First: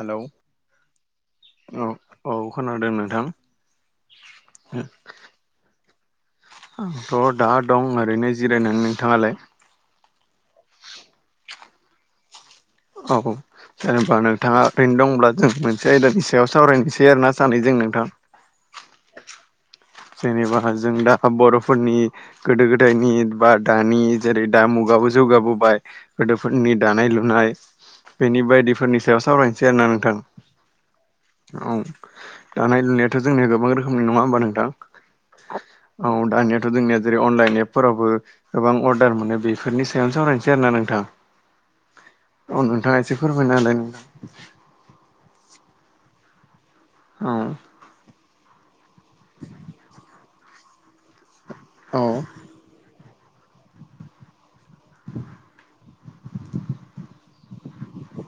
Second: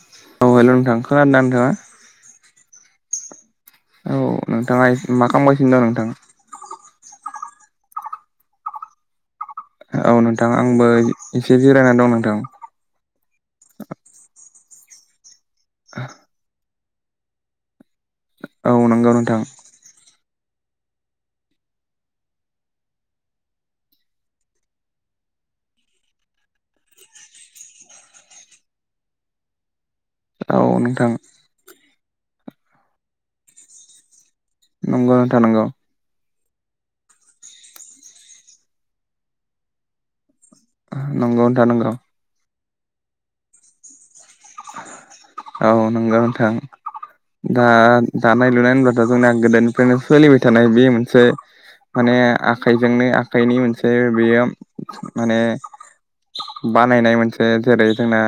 Hello औ hello नोंथां खोनादों ना नोंथाङा औ औ खोनादों नोंथां औ नोंथाङा इस मा खामगासिनो दं नोंथाङा? आंथ' दा दं ओरैनो जिरायनानै नोंथाङालाय? औ नोंथां आंबो एसे जिरायनानै दं नोंथां। औ-औ जेनेबा नोंथाङा ओरैनो दंब्ला जों मोनसे आयदानि सा याव सावरायनोसै आरोना सानैजों नोंथां। औ नंगौ नोंथां। जेनेबा जों दा बर'फोरनि गोदो गोदायनि बा दानि जेरै दा मुगाबो जौगाबोबाय गोदोफोरनि दानाय लुनाय बेनि बायदिफोरनि सायाव सावरायनोसै आरोना नोंथां औ नोंथां औ दानाय लुनायाथ' जोंनिया गोबां रोखोमनि नङा होमबा नोंथां। नंगौना थानांगौ। औ दानियाथ' जोंनिया जेरै अनलाइन एपफोरावबो गोबां अर्डार मोनो बेफोरनि सायावनो सावराय। आरो ना नोंथां नंगौ नोंथां नंगौ औ नोंथाङा एसे फोरमायनो हालाय नों औ नंगौ नोंथां दा दानाय लुनाय होनब्लाथ' जोंनिया गोदोनिफ्रायनो सोलिबाय थानाय बे मोनसे औ माने आखाइजोंनो आखाइनि मोनसे बेयो माने बानायनाय मोनसे जेरै जोंना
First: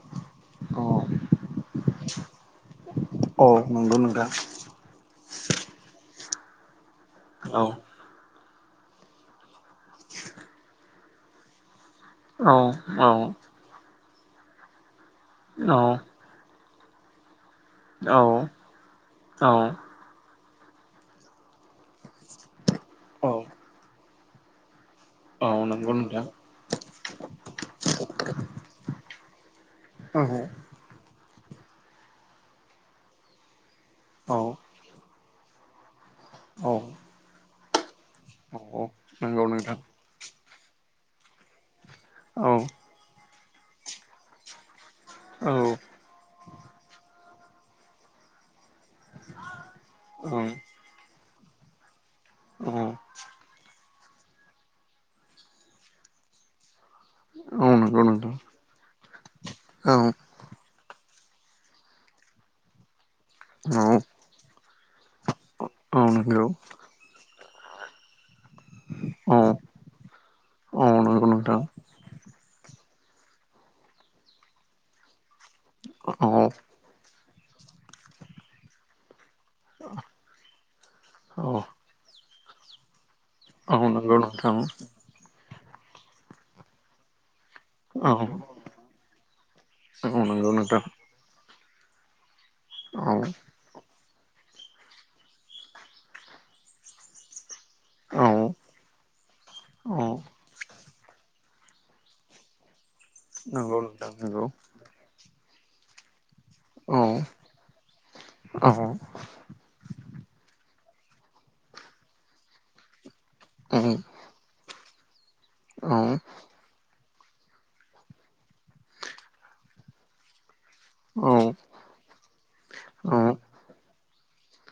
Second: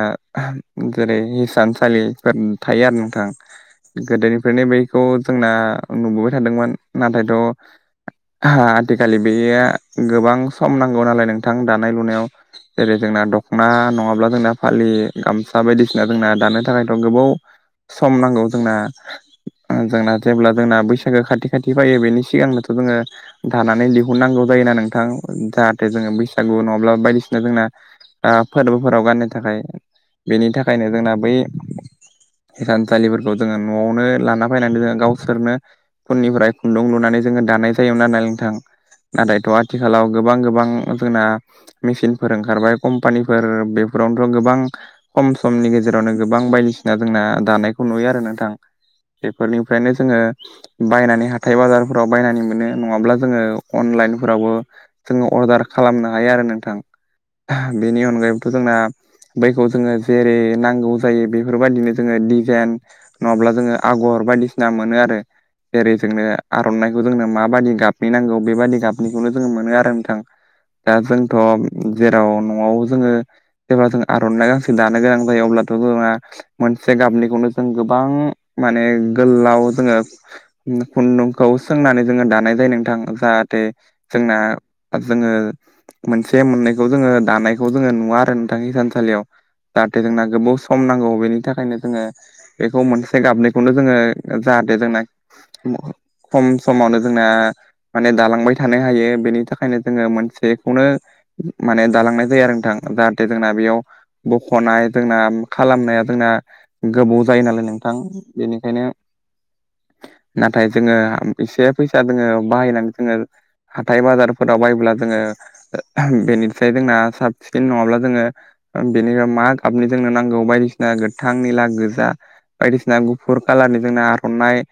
औ जेरै हिसानसालिफोर थायो आरो नोंथां औ नंगौ नोंथां गोदोनिफ्रायनो बै बेखौ जोंना नुबोबाय थादोंमोन नाथायथ' औ आथिखााललि बेया गोबां सम नांगौ नालाय नोंथां दानाय लुनायाव औ जेरै औ जोंना‌ ना नङाब्ला जोंना फालि गामसा बायदिसिना जोंना दानो थाखायथ' गोबाव सम औ नांगौ जोंना औ जोंना जेब्ला जोंना बैसागो खाथि खाथि फायो बेनि सिगांनोथ' जोङो औ दानानै दिहुननांगौ जायोना नोंथां। औ जाहाथे नंगौ जोङो नोंथां बैसागु नङाब्ला बायदिसिना जोंना फोरबोफोराव गाननो थाखाय औ बेनि थाखायनो जोंना बै थानसालिफोरखौ जोङो न'आवनो औ लाना फैनानै जोङो गाव बिसोरनो फननिफ्राय औ खुन्दुं लुनानै जोङो दानाय जायोमोन नाय नोंथां नंगौ नाथायथ' नोंथां आथिखालाव गोबां गोबां जोंना मेसिनफोर औ ओंखारबाय कम्पानिफोर बेफोरावनोथ' गोबां खम औ समनि गेजेरावनो गोबां बायदिसिना जोंना दानायखौ नुयो आरो नोंथां। बेफोरनिफ्रायनो जोङो औ बायनानै हाथाय बाजारफोराव बायनानै मोनो नङाब्ला जोङो अनलाइनफोरावबो जोङो अर्डार खालामनो हायो आरो नोंथां। नंगौ बेनि नोंथां अनगायैबोथ' जोंना बैखौ औ जोङो औ जेरै नांगौ जायो बेफोरबायदिनो जोङो दिजाइन नङाब्ला जोङो आगर बायदिसिना मोनो आरो जेरै औ जोंनो नंगौ आर'नाइखौ जोंनो माबाददि गाबनि नांगौ बेबादि गाबनिखौनो औ जोंङो मोनो आरो नोंथां। औ दा नंगौ जोंथ' नोंथां जेराव न'आव जोङो जेबा जों आर'नाइ गानो दानो गोनां जायो अब्लाथ' गोबाङा औ मोनसे गाबनिखौनो जों गोबां माने गोलाव जोङो औ खुन्दुंखौ सोंनानै जोङो दानाय जायो नोंथां जाहाथे औ नंगौ जोंना नोंथां जोङो मोनसे मोननायैखौ जोङो दानायखौ जोङो औ नुवा आरो औ नोंथां थानसालियाव जाहाथे जोंना नंगौ गोबाव नोंथां सम नांगौ बेनि थाखायनो जोङो बेखौ औ मोनसे गाबनिखौनो जोङो जाहाथे जोंना खम समावनो जोंना माने औ दालांबाय थानो हायो बेनि थाखायनो औ जोङो मोनसेखौनो माने दालांनाय जायो आरो नोंथां जाहाथे जोंना नंगौ बेयाव नोंथां नंगौ बख'नाय जोंना खालामनाया जोंना गोबाव जायो नालाय नोंथां औ बेनिखायनो नाथाय जोङो एसे फैसा दोङो बाहायनानै जोङो औ हाथाय बाजारफोराव बायोब्ला जोङो बेनिफ्राय जोंना साब सिखन नङाब्ला जोङो बेनिफ्राय मा गाबनि जोंनो नांगौ बायदिसिना औ गोथां निला गोजा बायदिसिना औ गुफुर कालारनि जोंना आर'नाइ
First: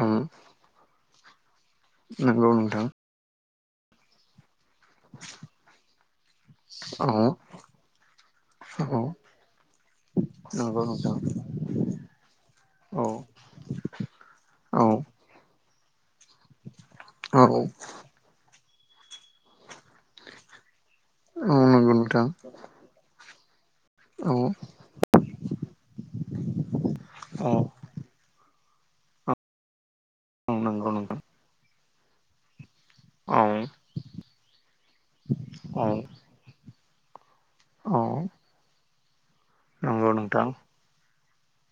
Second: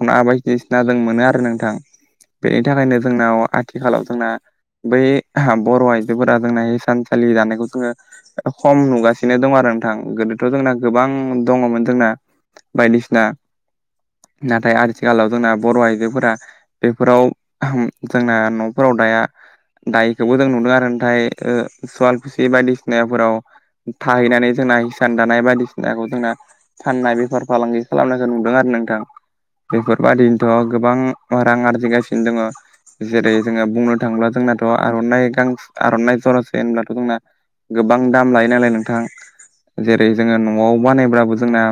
औ बायदिसिना जों मोनो आरो नोंथां। नंगौ बेनि नोंथां थाखायनो जोंनाव आथिखालाव जोंना बै बर' आइजोफोरा जोंना औ सानसालि जानायखौ जोङो खम औ नुगासिनो दं आरो नोंथां गोदोथ' जोंना नंगौ गोबां नोंथां दङमोन जोंना औ बायदिसिना औ नाथाय आथिखालाव जोंना बर' आइजोफोरा बेफोराव औ ओहम जोंना न'फोराव दाया दायखौबो जों नुदों आरो नाथाय ओ नंगौ नोंथां सुवालफुसि बायदिसिनाफोराव औ थाहैनानै जोंना हिसान दानाय बायदिसिनाखौ जोंना फाननाय बेफार औ फालांगि खालामनायखौ नुदों आरो नोंथां। औ बेफोरबादिनोथ' नंगौ गोबां नोंथां रां आरजिगासिनो दोङो। जेरै औ जोङो बुंनो थाङोब्ला जोंनाथ' आर'नाइ गां औ आर'नाइ जरासे होनब्लाथ' जोंना। औ गोबां दाम लायो नालाय नोंथां। जेरै नंगौ जोङो नोंथां न'आव बानायब्लाबो जोंना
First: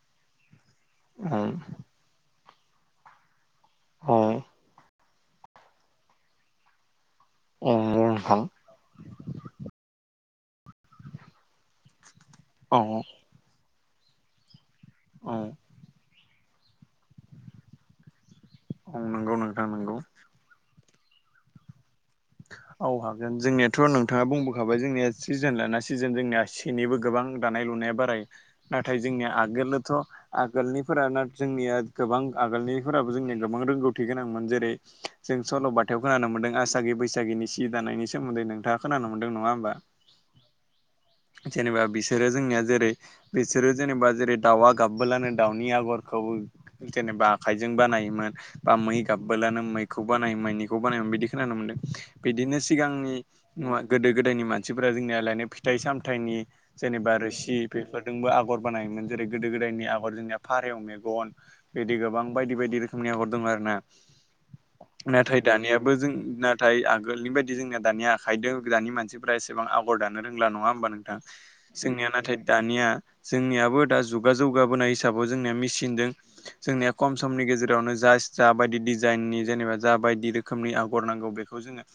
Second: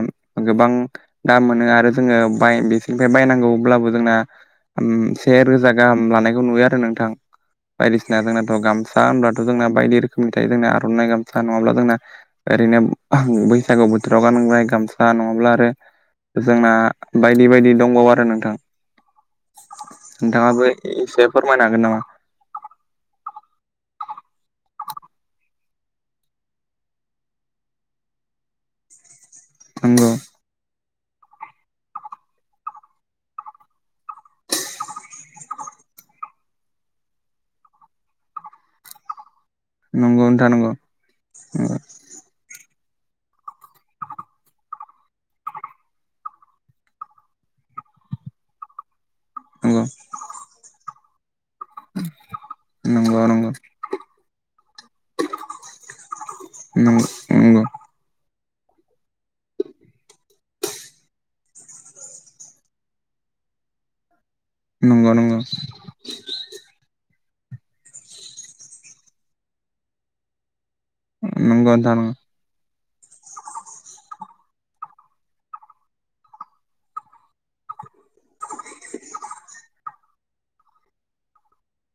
गोबां। औ दा मोनो आरो जोङो बाय बिसोरनिफ्राय बायनांगौ अब्लाबो औ जोंना। उम से रोजा गाहाम लानायखौ नुयो आरो नोंथां। औ बायदिसिना नोंथां जोंनाथ' गामसा होनब्लाथ' जोंना बायदि रोखोमनि थायो जोंना आर'नाइ गाम [unintelligible] नङाब्ला जोंना औ ओरैनो बैसागु बोथोराव गानबाय गामसा औ नङाब्ला आरो जोंना बायदि-बायदि दंबावो आरो नोंथां। औ नोंगौ नोंथां। नंगौ नोंथाङाबो एसे फोरमायनो हागोन नामा? औ हाबगोन जोंनियाथ' नोंथाङा बुंबोखाबाय जोंनिया सिजोन लाना सिजोन जोंनिया सिनिबो गोबां। दानाय लुनाया बाराय नाथाय जोंनिया आगोलोथ'। नामा आगोलनिफोरा ना जोंनिया गोबां आगोलनिफोराबो जोंनिया गोबां रोंगौथि गोनांमोन जेरै - जों सल'बाथायाव खोनानो मोनदों आसागि बैसागिनि सि जि दानायनि सोमोन्दै नोंथाङा खोनानो मोनदों नङा होमबा? नंगौ नंगौ नोंथां नंगौ जेनेबा बिस सोरो जोंनिया जेरै बिसोरो जेनेबा जेरै दाउआ गाबबोलानो दाउनि आगरखौबो जेनेबा आखायजों बानायोमोन बा मै गाबबोलानो मैखौ बानायो मैनिखौ बानायोमोन बिदि खोनानो मोनदों। बिदिनो सिगांनि नंगौ नंगौ नुवा गोदो गोदायनि मानसिफोरा जोंनियालायनो फिथाइ सामथाइनि। जेनेबा नंगौ रोसि बेफोरजोंबो आगर बानायोमोन जेरै गोदो गोदायनि आगर जोंनिया फारौ मेगन। बिदि गोबां बायदि-बायदि रोखोमनि आगर दङ आरो ना। नंगौ नंगौ नाथाय दानियाबो जों नाथाय आग गोदोनि बायदि जोंना दानि आखाइदो दानि मानसिफोरा एसेबां आगर दानो रोंला नङा होमबा नों थां नोंथां जोंनिया नाथाय दानिया जोंनियाबो दा जुग [unintelligible] जौगाबोनाय हिसाबाव जोंनिया मेसिनदों जोंनिया खम समनि गेजेरावनो जा जाबायदि डिजाइननि जेनेबा जा बायदि रोखोमनि आगर नांगौ बेखौ जोङो।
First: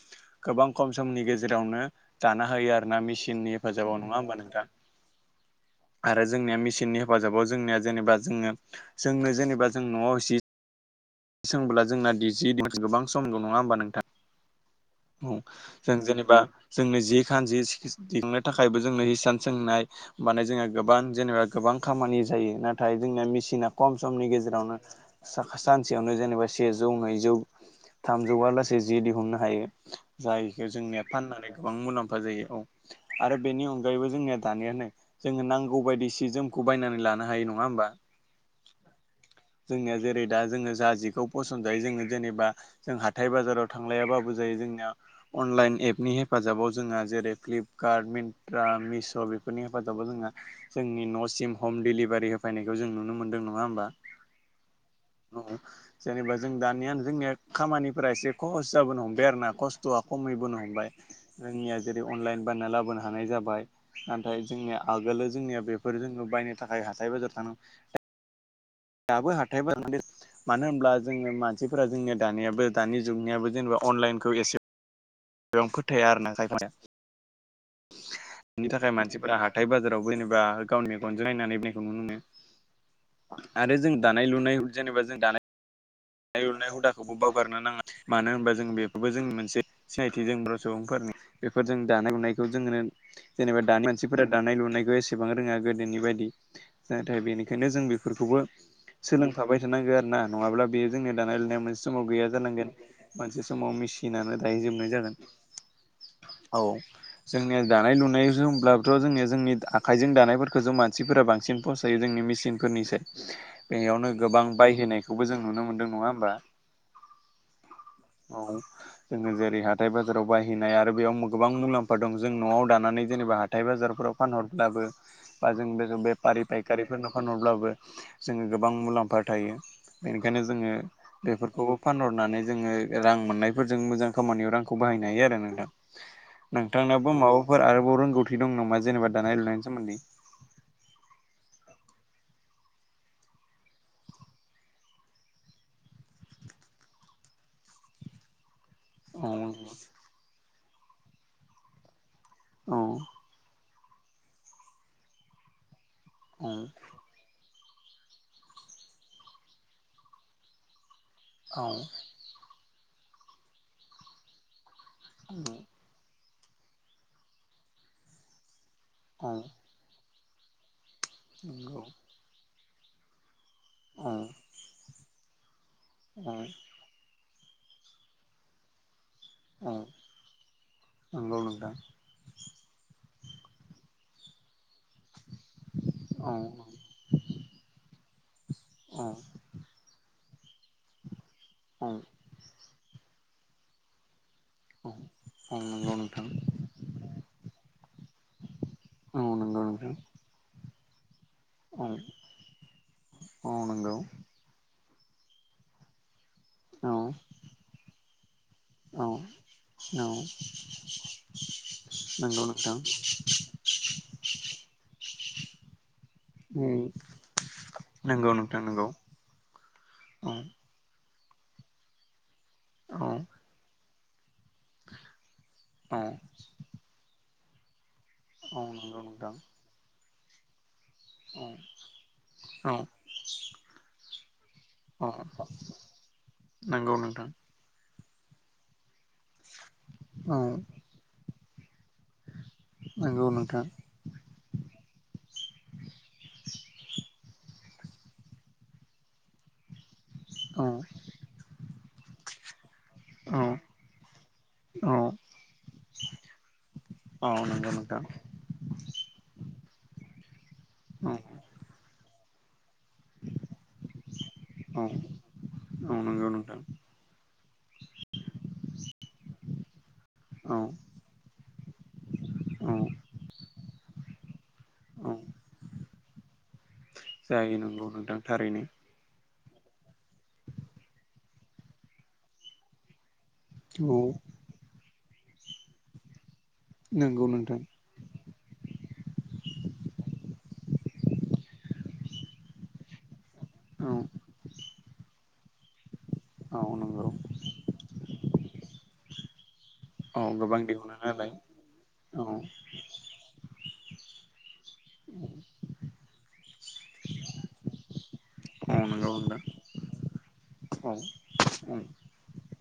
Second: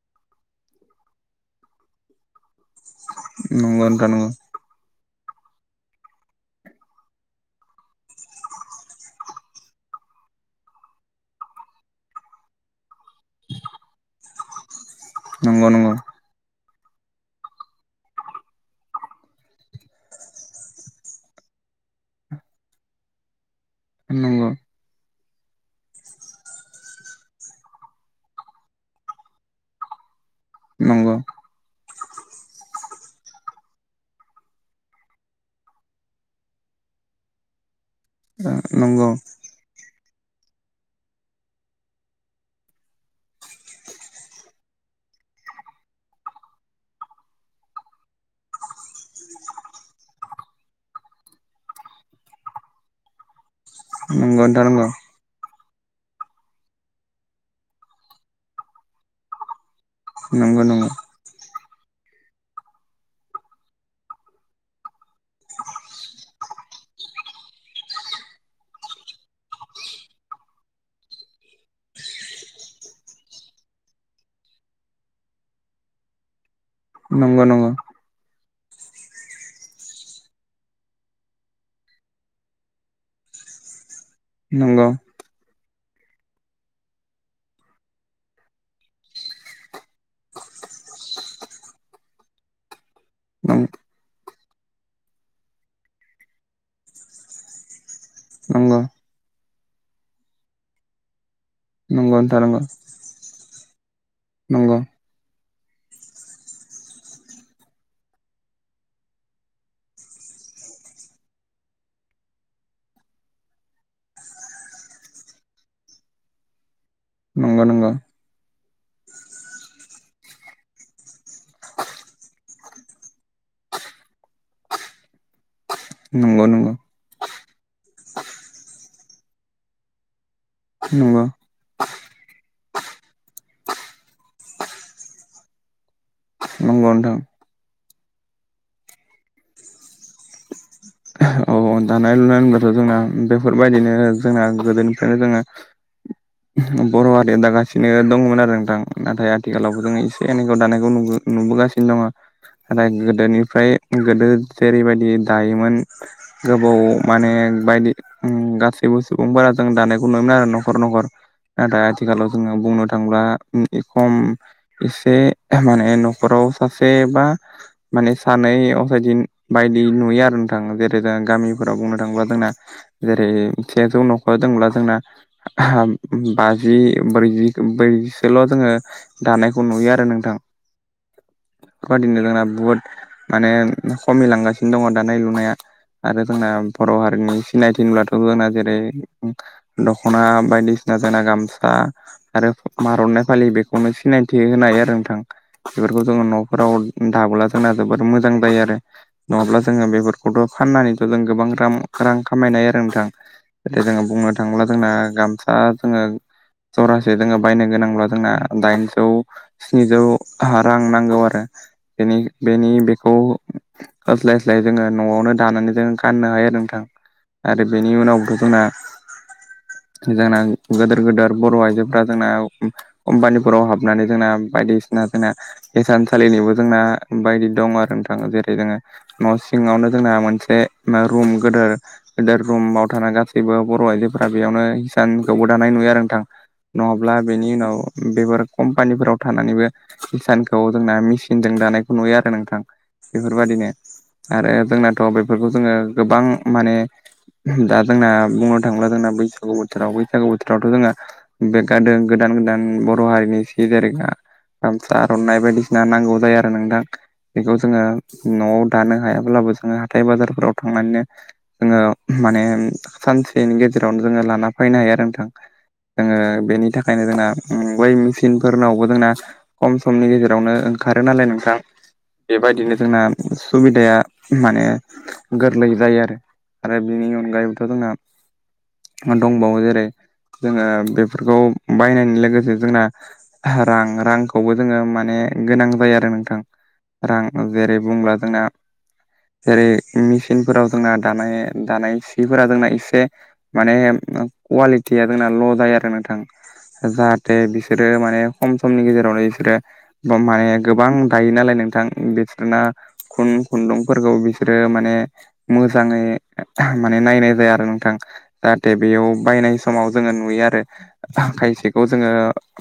गोबां खम समनि गेजेरावनो दाना होयो आर ना मेसिननि हेफाजाबाव नङा होमबा नोंथां? आरो जोंनिया मेसिननि हेफाजाबाव जोंनिया जेनेबा जोङो जोंनो जेनेबा जों न'आव जिद सोंब्ला जोंना [unintelligible] गोबां सम गौ नङा होमबा नोंथां? [unintelligible] नंगौ जों नोंथां जेनेबा जोंनो जि खान जि [unintelligible] दिंनो थाखायबो जोंनो हिसान सोंनाय माने जोंहा गोबां जेनेबा गोबां खामानि जायो। नाथाय जोंनिया मेसिना खम समनि नंगौ गेजेरावनो साख सानसेयावनो जेनेबा सेजौ, नैजौ, थामजौआ लासै जि दिहुननो हायो। जायखो जोंनिया फाननानै गोबां मुलाम्फा जायो। औ। आरो बेनि अनगायैबो जोंनिया दानियानो जोङो नांगौ बायदि सि जोमखौ बायनानै लानो हायो नङा होमबा। ओ नंगौ। जोंनिया जेरै दा जोङो जा जिखौ फसन जायो जोङो जेनेबा। जों हाथाय बाजाराव थांलायाबाबो जायो जोंनिया। अनलाइन एपनि हेफाजाबाव जोंहा जेरै फ्लिपकार्ट मिन्ट्रा मिश' बेफोरनि हेफाजाबाव जोंहा जोंनि न'सिम हम डेलिभारि होफैनायखौ जों नुनो मोनदों नङा होमबा। नंगौ नंगौ नोंथां [unintelligible] जेनेबा जों दानियानो जोंनिया खामानिफोरा एसे खहस जाबोनो हमबाय आरोना। थ'आ खमिबोनो नंगौ नंगौ हमबाय जोंनिया जेरै अनलाइन बायना लाबोनो हानाय जाबाय। नाथाय जोंनिया आगोलो जोंनिया बेफोर जोङो बायनो थाखाय हाथाय बाजार थांनांगौ दाबो हाथाय [unintelligible] मानो होनब्ला जोङो मानसिफोरा जोंनिया दानियाबो दानि जुगनियाबो जेनेबा अनलाइनखौ एसे बेयावनो फोथाया आरो ना खायफाया। नंगौ नंगौ। बिनि थाखाय मानसिफोरा हाथाय बाजाराव बेनबा गावनि मेगनजों नायनानैनायखौ नुनो मोनो। आरो जों दानाय लुनाय नंगौ जेनेबा जों दानाय दानाय लुनाय हुदाखौबो बावगारनो नाङा मानो होनबा जों बेफोरबो जोंनि मोनसे सिनायथि जों बर' सुबुंफोरनि बेफोरजों दानाय लुनायखौ जोंङो जेनेबा नंगौ दानो मानसिफोरा दानाय लुनायखौ एसेबां रोङा गोदोनि बायदि नाथाय बेनिखायनो जों बे फोरखौबो नंगौ सोलोंफाबाय थानांगौ आरोना नङाब्ला बेयो जोंनि दानाय लुनाया मोनसे समाव गैया नोंथां जालांगोन मोनसे समाव मेसिनानो नंगौ दाहैजोबनाय जागोन। औ। जोंनिया दानाय लुनाय होनब्लाथ' जोंनिया जोंनि आखाइजों दानायफोरखौ जों मानसिफोरा बांसिन फसायो जोंनि मेचिनफोरनिसाय। बेयावनो गोबां बायहोनायखौबो जों नुनो मोनदों नङा होमबा। नंगौ नंगौ। औ। जोङो जेरै हाथाय बाजाराव बाहहैनाय आरो बेयाव गोबां मुलाम्फा दं जों न'आव दानानै जेनेबा हथाय हाथथाय बाजारफोराव फानहरब्लाबो बा जों नंगौ नंगौ बेफारि फायखारिफोरनो फानहरबाबो जोङो गोबां मुलाम्फा थायो। बेनिखायनो जोङो नंगौ बेफोरखौबो फानहरनानै जोङो रां मोननायफोर जों मोजां खामानियाव रांखौ बाहायनो हायो आरो नोंथां नंगौ नोंथांनाबो नोंथां माबा फोर आरोबाव रोंगौथि दं नामा जेनेबा दानाय लुनायनि सोमोन्दै। [inaudible] औ दानाय लुनाय होनब्लाथ' जोंना बेफोरबायदिनो जोंना गोदोनिफ्रायनो जोङो बर' हारिया दागासिनो दंमोन आरो नोंथां। औ नाथाय आथिखालावबो जोङो एसे एनखौ दानायखौ नु नुबोगासिनो दङ औ नाथाय गोदोनिफ्राय गोदो जेरैबायदि दायोमोन गोबाव माने बायदि गासैबो सुबुंफोरा जों दानायखौ नुयोमोन आरो न'खर न'खर। औ नाथाय आथिखालाव जोङो बुंनो थांब्ला ए खम एसे माने न'खराव सासे बा माने सानै असायदि औ बायदि नुयो आरो नोंथां जेर जों गामिफोराव नंगौ बुंनो थाङोब्ला जोंना। जेरै सेजौ औ न'खरा दंब्ला जोंना औ बाजि ब्रैजि बैसोल' जोङो दानायखौ औ नुयो आरो नोंथां। नंगौ नोंथां। बेबादिनो जोंना बुहुत माने खमिलांगासिनो दङ दानाय लु आरो औ जोंना बर' हारिनि सिनायथि होनब्लाथ' जोंना जेरै औ दख'ना बायदिसिना जोंना गामसा औ आरो मार'नाइ फालि बेखौनो सिनायथि। थे होन हायो औ आरो नोंथां औ नंगौ बेफोरखौ नोंथां जोङो न'फोराव दाबोला जोंना जोबोर मोजां जायो आरो। औ नोंगौ नोंथां। खट' फाननानैथ' जों गोबां रां औ रां खामायनाय आरो नोंथां औ नंगौ जोङो बुंनो थांब्ला जोंना गामसा जोङो औ जरासे जोङो बायनो गोनांब्ला जोंना दाइनजौ औ स्निजौ औ रां नांगौ आरो। बेनि नंगौ बेनि नोंथां बेखौ होस्लायस्लाय जोङो न'आवनो दानानै जों गाननो हायो आरो उम नोंथां आरो बेनि नंगौ उनावबो नोंथां जोंना नंगौ औ गोनां। गोदोर गोदार बर' आइजोफोरा जोंना औ कम्पानिफोराव हाबनानै जोंना बायदिसिना जोंना औ हिसान सालिनिबो जोंना बायदि दं आरो नोंथाङा जेरै औ जोङो नंगौ नोंथां न सिआवनो जोंना मोनसे रुमाव औ गोदोर रुम औ गोदोराव थाना़गासिनो। जेबो बर' आइजोफोरा बेयावनो औ हिसानखौबो दानाय नुयो आरो नोंथां नंगौ नङाब्ला नोंथां बेनि उनाव बेफोर कम्पानिफोराव थानानैबो औ इसानखौ जोंना मेसिनजों दानायखौ नुयो आरो नोंथां। नोंगौ नोंथां। बेफोरबायदिनो आरो जोंनाथ' बेफोरखौ जोङो गोबां माने दा जोंना बुंनो थांब्ला जोंना बैसा सागु बोथोराव बैसागु औ बोथोरावथ' जोंङो बे खादों गोदान गोदान बर' हारिनि औ सिजारिखा। औ गामसा आर'नाय बायदिसिना नांगौ जायो आरो नोंथां। औ बेखौ नंगौ जोङो नोंथां न'आव दानो हायाब्लाबो जोङो हाथाय बाजारफोराव थांनानैनो औ जोङो माने सानसेनि गेजेरावनो जोङो लाना फायनो औ हायो आरो नोंथां। औ जोङो नंगौ नोंथां बेनि थाखाय खायनो जोंना ओ बै मेचेन फोरनावबो जोंना खम समनि गेजेरावनो औ ओंखा खारो नालाय नोंथां। औ बेबायदिनो जोंना सुबिदा या माने औ गोरलै जायो आरो। आरो बिनि जायो अनगायैबोथ' नंगौ जोंना नोंथां थारैनो मा दंबावो जेरै जोङो बेफोरखौ बायनायनि लोगोसे जोंना रां, औ रांखौबो जोङो माने गोनां जायो आरो नोंथां। नंगौ रां नोंथां जेरै बुंब्ला जोंना जेरै मेसिनफोराव जोंना दानाय दानाय सिफोरा जोंना एसे माने औ कुवालिटिया जोंना ल' जायो आरो नोंथां। औ नंगौ जाहाथे बिसोरो माने खम समनि गेजेरावनो इसोरो बम माने गोबां दायो नालाय नोंथां औ बिसोरना खुन खुन्दुंफोरखौ बिसोरो माने मोजाङै माने नायनाय जाया आरो नोंथां। जाहाथे औ बेयाव नंगौ नोंथां बायनाय समाव जोङो नुयो आरो। औ औ खायसेखौ जोङो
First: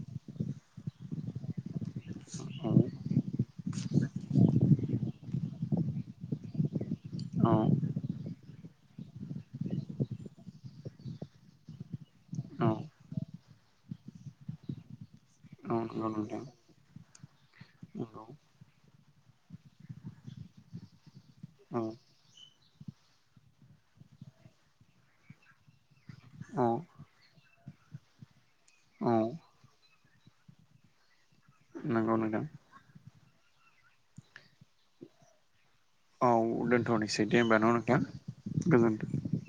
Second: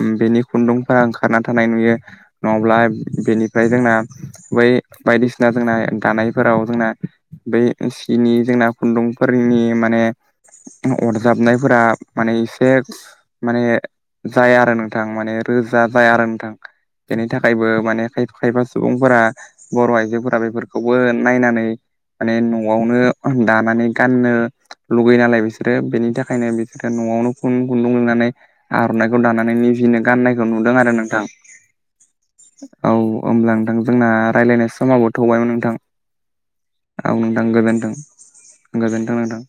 उम बेनि खुन्दुंफोरा ओंखारना थानाय नुयो। नङाब्ला बेनि ओमफ्राय जोंना बै बायदिसिना जोंना दानायफोराव जोंना बै बिनि जोंना खुन्दुंफोरनि माने अरजाबनायफोरा माने एसे औ माने जाया आरो नोंथां माने रोजा बाय आरो नोंथां। बेनि थाखायबो माने नंगौ खायफा खायफा सुबुंफोरा बर' आइजोफोरा बेफोरखौबो नायनानै औ माने न'आवनो दानानै गाननो लुगैयो नालाय बिसोरो बेनि थाखायनो औ न'आवनो खुन खुन्दुं लुनानै औ आर'नाइखौ दानानै निजिनो गाननायखौ नुदों आरो नोंथां। नंगौ नोंथां औ होमब्ला नोंथां जोंना रायज्लायनाय समाबो थौबायमोन नोंथां। औ औ दोनथ'नोसै दे नोंथां होमबा न' गोजोनथों नोंथां गोजोनथों नोंथां,